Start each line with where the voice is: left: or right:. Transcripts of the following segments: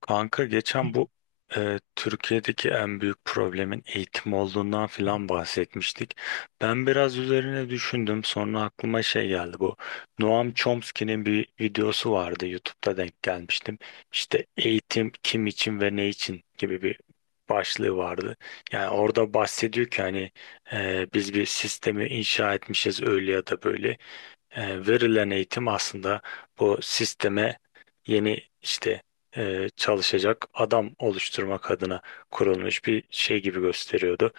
left: Kanka geçen bu Türkiye'deki en büyük problemin eğitim olduğundan filan bahsetmiştik. Ben biraz üzerine düşündüm. Sonra aklıma şey geldi bu. Noam Chomsky'nin bir videosu vardı. YouTube'da denk gelmiştim. İşte eğitim kim için ve ne için gibi bir başlığı vardı. Yani orada bahsediyor ki hani biz bir sistemi inşa etmişiz öyle ya da böyle. E, Verilen eğitim aslında bu sisteme yeni işte çalışacak adam oluşturmak adına kurulmuş bir şey gibi gösteriyordu.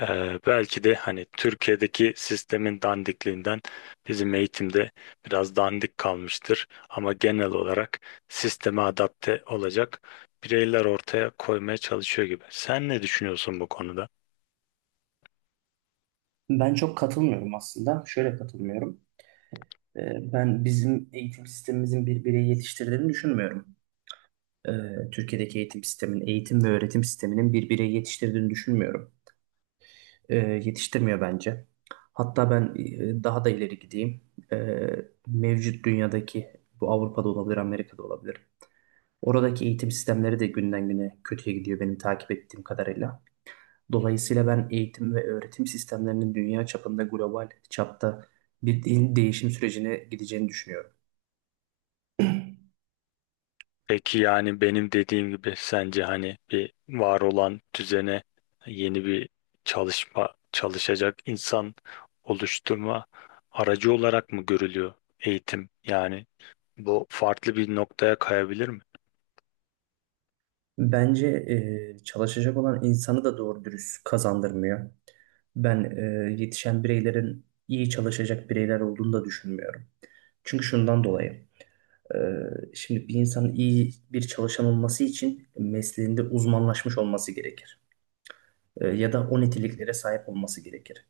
left: Belki de hani Türkiye'deki sistemin dandikliğinden bizim eğitimde biraz dandik kalmıştır. Ama genel olarak sisteme adapte olacak bireyler ortaya koymaya çalışıyor gibi. Sen ne düşünüyorsun bu konuda?
right: Ben çok katılmıyorum aslında. Şöyle katılmıyorum. Ben bizim eğitim sistemimizin bir bireyi yetiştirdiğini düşünmüyorum. Ee, Türkiye'deki eğitim sistemin, eğitim ve öğretim sisteminin bir bireyi yetiştirdiğini düşünmüyorum. Yetiştirmiyor bence. Hatta ben daha da ileri gideyim. Ee, Mevcut dünyadaki, bu Avrupa'da olabilir, Amerika'da olabilir. Oradaki eğitim sistemleri de günden güne kötüye gidiyor benim takip ettiğim kadarıyla. Dolayısıyla ben eğitim ve öğretim sistemlerinin dünya çapında global çapta bir değişim sürecine gideceğini düşünüyorum.
left: Peki yani benim dediğim gibi sence hani bir var olan düzene yeni bir çalışacak insan oluşturma aracı olarak mı görülüyor eğitim? Yani bu farklı bir noktaya kayabilir mi?
right: Bence çalışacak olan insanı da doğru dürüst kazandırmıyor. Ben yetişen bireylerin iyi çalışacak bireyler olduğunu da düşünmüyorum. Çünkü şundan dolayı. e, Şimdi bir insanın iyi bir çalışan olması için mesleğinde uzmanlaşmış olması gerekir. Ya da o niteliklere sahip olması gerekir.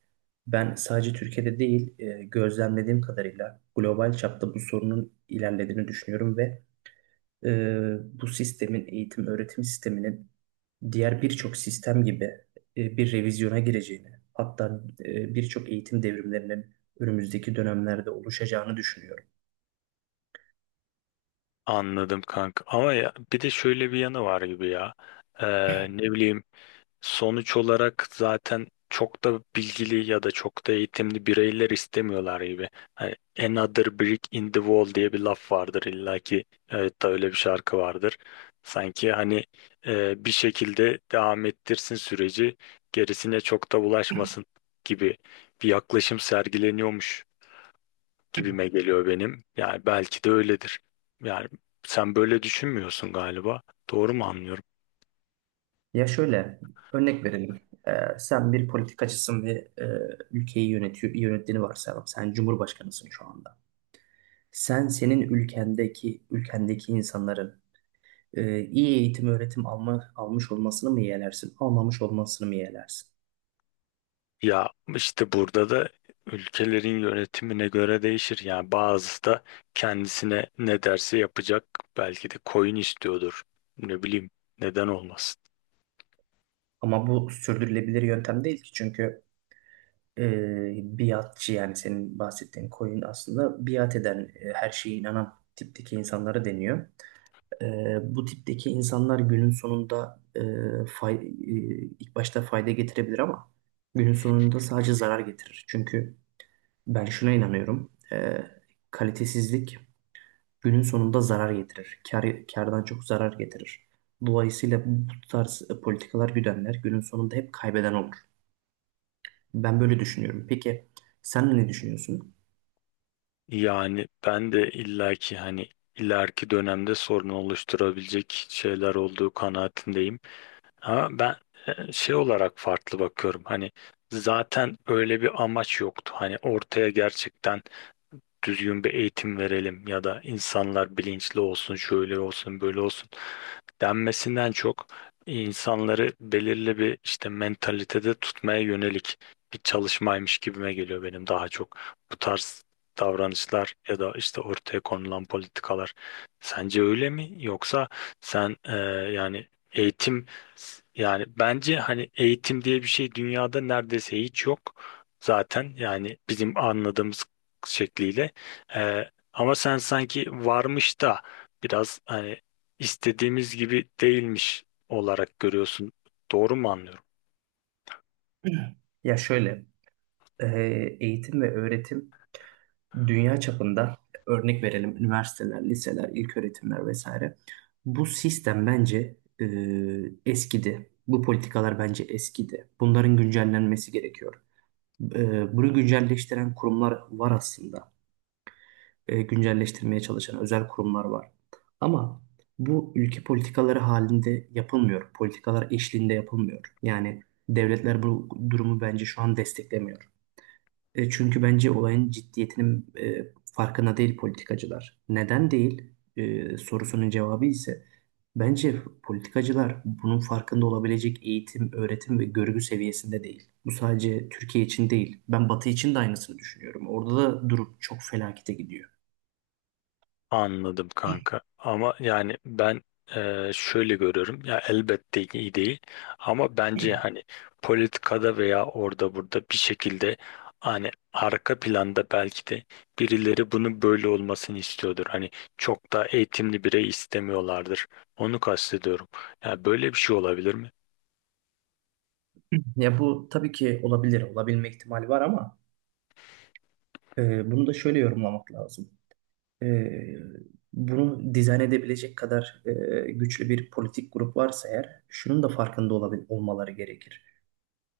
right: Ben sadece Türkiye'de değil, gözlemlediğim kadarıyla global çapta bu sorunun ilerlediğini düşünüyorum ve e, bu sistemin, eğitim öğretim sisteminin diğer birçok sistem gibi bir revizyona gireceğini, hatta birçok eğitim devrimlerinin önümüzdeki dönemlerde oluşacağını düşünüyorum.
left: Anladım kanka. Ama ya, bir de şöyle bir yanı var gibi ya. Ne bileyim, sonuç olarak zaten çok da bilgili ya da çok da eğitimli bireyler istemiyorlar gibi. Hani "Another brick in the wall" diye bir laf vardır illaki. Evet, da öyle bir şarkı vardır. Sanki hani bir şekilde devam ettirsin süreci, gerisine çok da bulaşmasın gibi bir yaklaşım sergileniyormuş gibime geliyor benim. Yani belki de öyledir. Yani sen böyle düşünmüyorsun galiba. Doğru mu anlıyorum?
right: Ya şöyle, örnek verelim. E, Sen bir politikacısın ve e, ülkeyi yönetiyor, yönettiğini varsayalım. Sen cumhurbaşkanısın şu anda. Sen senin ülkendeki insanların iyi eğitim öğretim alma, almış olmasını mı yeğlersin, almamış olmasını mı yeğlersin?
left: Ya işte burada da ülkelerin yönetimine göre değişir. Yani bazısı da kendisine ne derse yapacak. Belki de koyun istiyordur. Ne bileyim, neden olmasın.
right: Ama bu sürdürülebilir yöntem değil ki çünkü e, biatçı yani senin bahsettiğin koyun aslında biat eden, her şeye inanan tipteki insanlara deniyor. E, Bu tipteki insanlar günün sonunda fay, e, ilk başta fayda getirebilir ama günün sonunda sadece zarar getirir. Çünkü ben şuna inanıyorum. Kalitesizlik günün sonunda zarar getirir. Kardan çok zarar getirir. Dolayısıyla bu tarz politikalar güdenler günün sonunda hep kaybeden olur. Ben böyle düşünüyorum. Peki sen ne düşünüyorsun?
left: Yani ben de illaki hani ileriki dönemde sorun oluşturabilecek şeyler olduğu kanaatindeyim. Ama ben şey olarak farklı bakıyorum. Hani zaten öyle bir amaç yoktu. Hani ortaya gerçekten düzgün bir eğitim verelim ya da insanlar bilinçli olsun, şöyle olsun, böyle olsun denmesinden çok insanları belirli bir işte mentalitede tutmaya yönelik bir çalışmaymış gibime geliyor benim daha çok. Bu tarz davranışlar ya da işte ortaya konulan politikalar sence öyle mi? Yoksa sen yani eğitim, yani bence hani eğitim diye bir şey dünyada neredeyse hiç yok zaten, yani bizim anladığımız şekliyle. Ama sen sanki varmış da biraz hani istediğimiz gibi değilmiş olarak görüyorsun. Doğru mu anlıyorum?
right: Ya şöyle, e, eğitim ve öğretim dünya çapında örnek verelim üniversiteler, liseler, ilköğretimler vesaire. Bu sistem bence e, eskidi. Bu politikalar bence eskidi. Bunların güncellenmesi gerekiyor. Bunu güncelleştiren kurumlar var aslında. Güncelleştirmeye çalışan özel kurumlar var. Ama bu ülke politikaları halinde yapılmıyor. Politikalar eşliğinde yapılmıyor. Yani devletler bu durumu bence şu an desteklemiyor. Çünkü bence olayın ciddiyetinin farkına değil politikacılar. Neden değil sorusunun cevabı ise bence politikacılar bunun farkında olabilecek eğitim, öğretim ve görgü seviyesinde değil. Bu sadece Türkiye için değil. Ben Batı için de aynısını düşünüyorum. Orada da durum çok felakete gidiyor.
left: Anladım kanka. Ama yani ben şöyle görüyorum. Ya elbette iyi değil. Ama bence hani politikada veya orada burada bir şekilde hani arka planda belki de birileri bunu böyle olmasını istiyordur. Hani çok da eğitimli birey istemiyorlardır. Onu kastediyorum. Yani böyle bir şey olabilir mi?
right: Ya bu tabii ki olabilir, olabilme ihtimali var ama bunu da şöyle yorumlamak lazım. E, Bunu dizayn edebilecek kadar güçlü bir politik grup varsa eğer, şunun da farkında olmaları gerekir.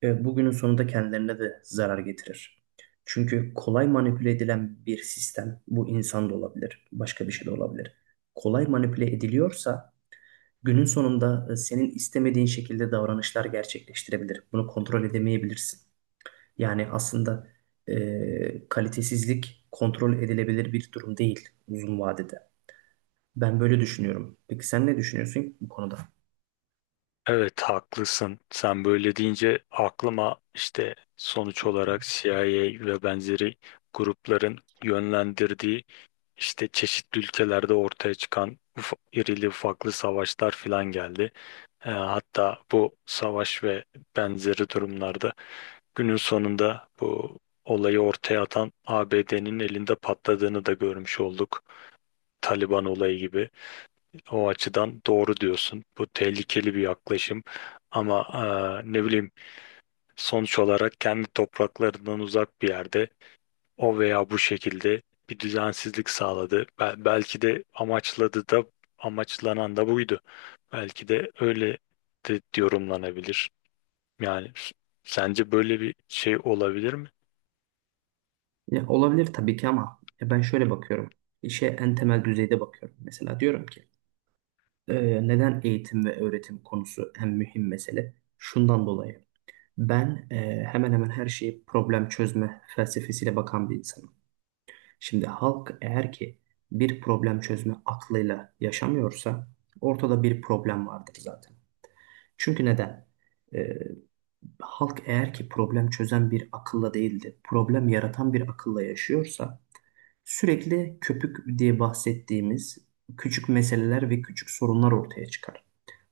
right: Bugünün sonunda kendilerine de zarar getirir. Çünkü kolay manipüle edilen bir sistem, bu insan da olabilir, başka bir şey de olabilir. Kolay manipüle ediliyorsa, günün sonunda senin istemediğin şekilde davranışlar gerçekleştirebilir. Bunu kontrol edemeyebilirsin. Yani aslında kalitesizlik kontrol edilebilir bir durum değil uzun vadede. Ben böyle düşünüyorum. Peki sen ne düşünüyorsun bu konuda?
left: Evet, haklısın. Sen böyle deyince aklıma işte sonuç olarak CIA ve benzeri grupların yönlendirdiği işte çeşitli ülkelerde ortaya çıkan irili ufaklı savaşlar filan geldi. Hatta bu savaş ve benzeri durumlarda günün sonunda bu olayı ortaya atan ABD'nin elinde patladığını da görmüş olduk. Taliban olayı gibi. O açıdan doğru diyorsun. Bu tehlikeli bir yaklaşım. Ama ne bileyim, sonuç olarak kendi topraklarından uzak bir yerde o veya bu şekilde bir düzensizlik sağladı. Belki de amaçladı da, amaçlanan da buydu. Belki de öyle de yorumlanabilir. Yani sence böyle bir şey olabilir mi?
right: Ya, olabilir tabii ki ama ya ben şöyle bakıyorum. İşe en temel düzeyde bakıyorum. Mesela diyorum ki neden eğitim ve öğretim konusu en mühim mesele? Şundan dolayı. Ben hemen hemen her şeyi problem çözme felsefesiyle bakan bir insanım. Şimdi halk eğer ki bir problem çözme aklıyla yaşamıyorsa ortada bir problem vardır zaten. Çünkü neden? Ee, Halk eğer ki problem çözen bir akılla değil de problem yaratan bir akılla yaşıyorsa sürekli köpük diye bahsettiğimiz küçük meseleler ve küçük sorunlar ortaya çıkar.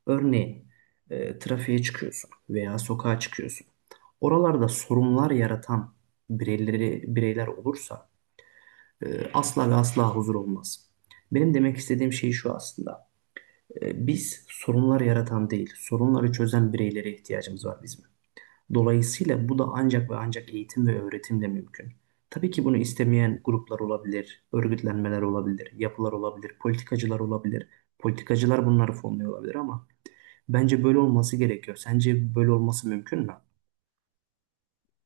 right: Örneğin trafiğe çıkıyorsun veya sokağa çıkıyorsun. Oralarda sorunlar yaratan bireyler olursa asla ve asla huzur olmaz. Benim demek istediğim şey şu aslında. Biz sorunlar yaratan değil, sorunları çözen bireylere ihtiyacımız var bizim. Dolayısıyla bu da ancak ve ancak eğitim ve öğretimle mümkün. Tabii ki bunu istemeyen gruplar olabilir, örgütlenmeler olabilir, yapılar olabilir, politikacılar olabilir. Politikacılar bunları fonluyor olabilir ama bence böyle olması gerekiyor. Sence böyle olması mümkün mü?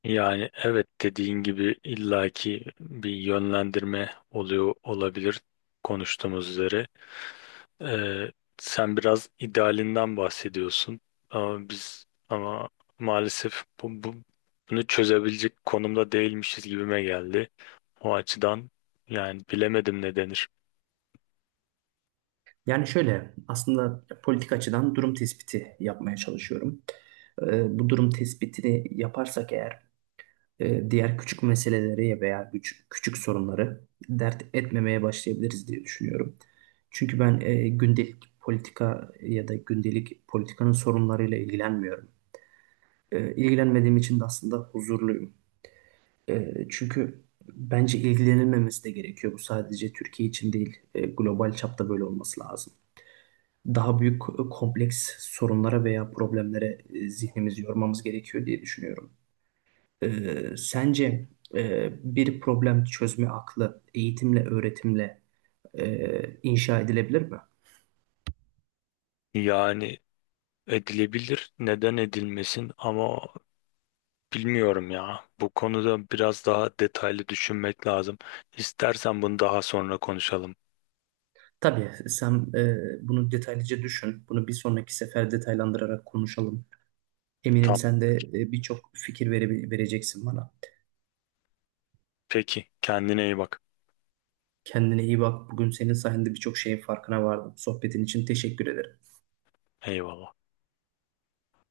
left: Yani evet, dediğin gibi illaki bir yönlendirme oluyor olabilir konuştuğumuz üzere. Ee, sen biraz idealinden bahsediyorsun ama biz ama maalesef bunu çözebilecek konumda değilmişiz gibime geldi. O açıdan yani bilemedim ne denir.
right: Yani şöyle aslında politik açıdan durum tespiti yapmaya çalışıyorum. Bu durum tespitini yaparsak eğer diğer küçük meseleleri veya küçük sorunları dert etmemeye başlayabiliriz diye düşünüyorum. Çünkü ben gündelik politika ya da gündelik politikanın sorunlarıyla ilgilenmiyorum. İlgilenmediğim için de aslında huzurluyum. Çünkü bence ilgilenilmemesi de gerekiyor. Bu sadece Türkiye için değil, global çapta böyle olması lazım daha büyük kompleks sorunlara veya problemlere zihnimizi yormamız gerekiyor diye düşünüyorum. Sence bir problem çözme aklı eğitimle, öğretimle inşa edilebilir mi?
left: Yani edilebilir, neden edilmesin, ama bilmiyorum ya. Bu konuda biraz daha detaylı düşünmek lazım. İstersen bunu daha sonra konuşalım.
right: Tabii sen bunu detaylıca düşün. Bunu bir sonraki sefer detaylandırarak konuşalım. Eminim
left: Tamam.
right: sen de birçok fikir vereceksin bana.
left: Peki, kendine iyi bak.
right: Kendine iyi bak. Bugün senin sayende birçok şeyin farkına vardım. Sohbetin için teşekkür ederim.
left: Eyvallah.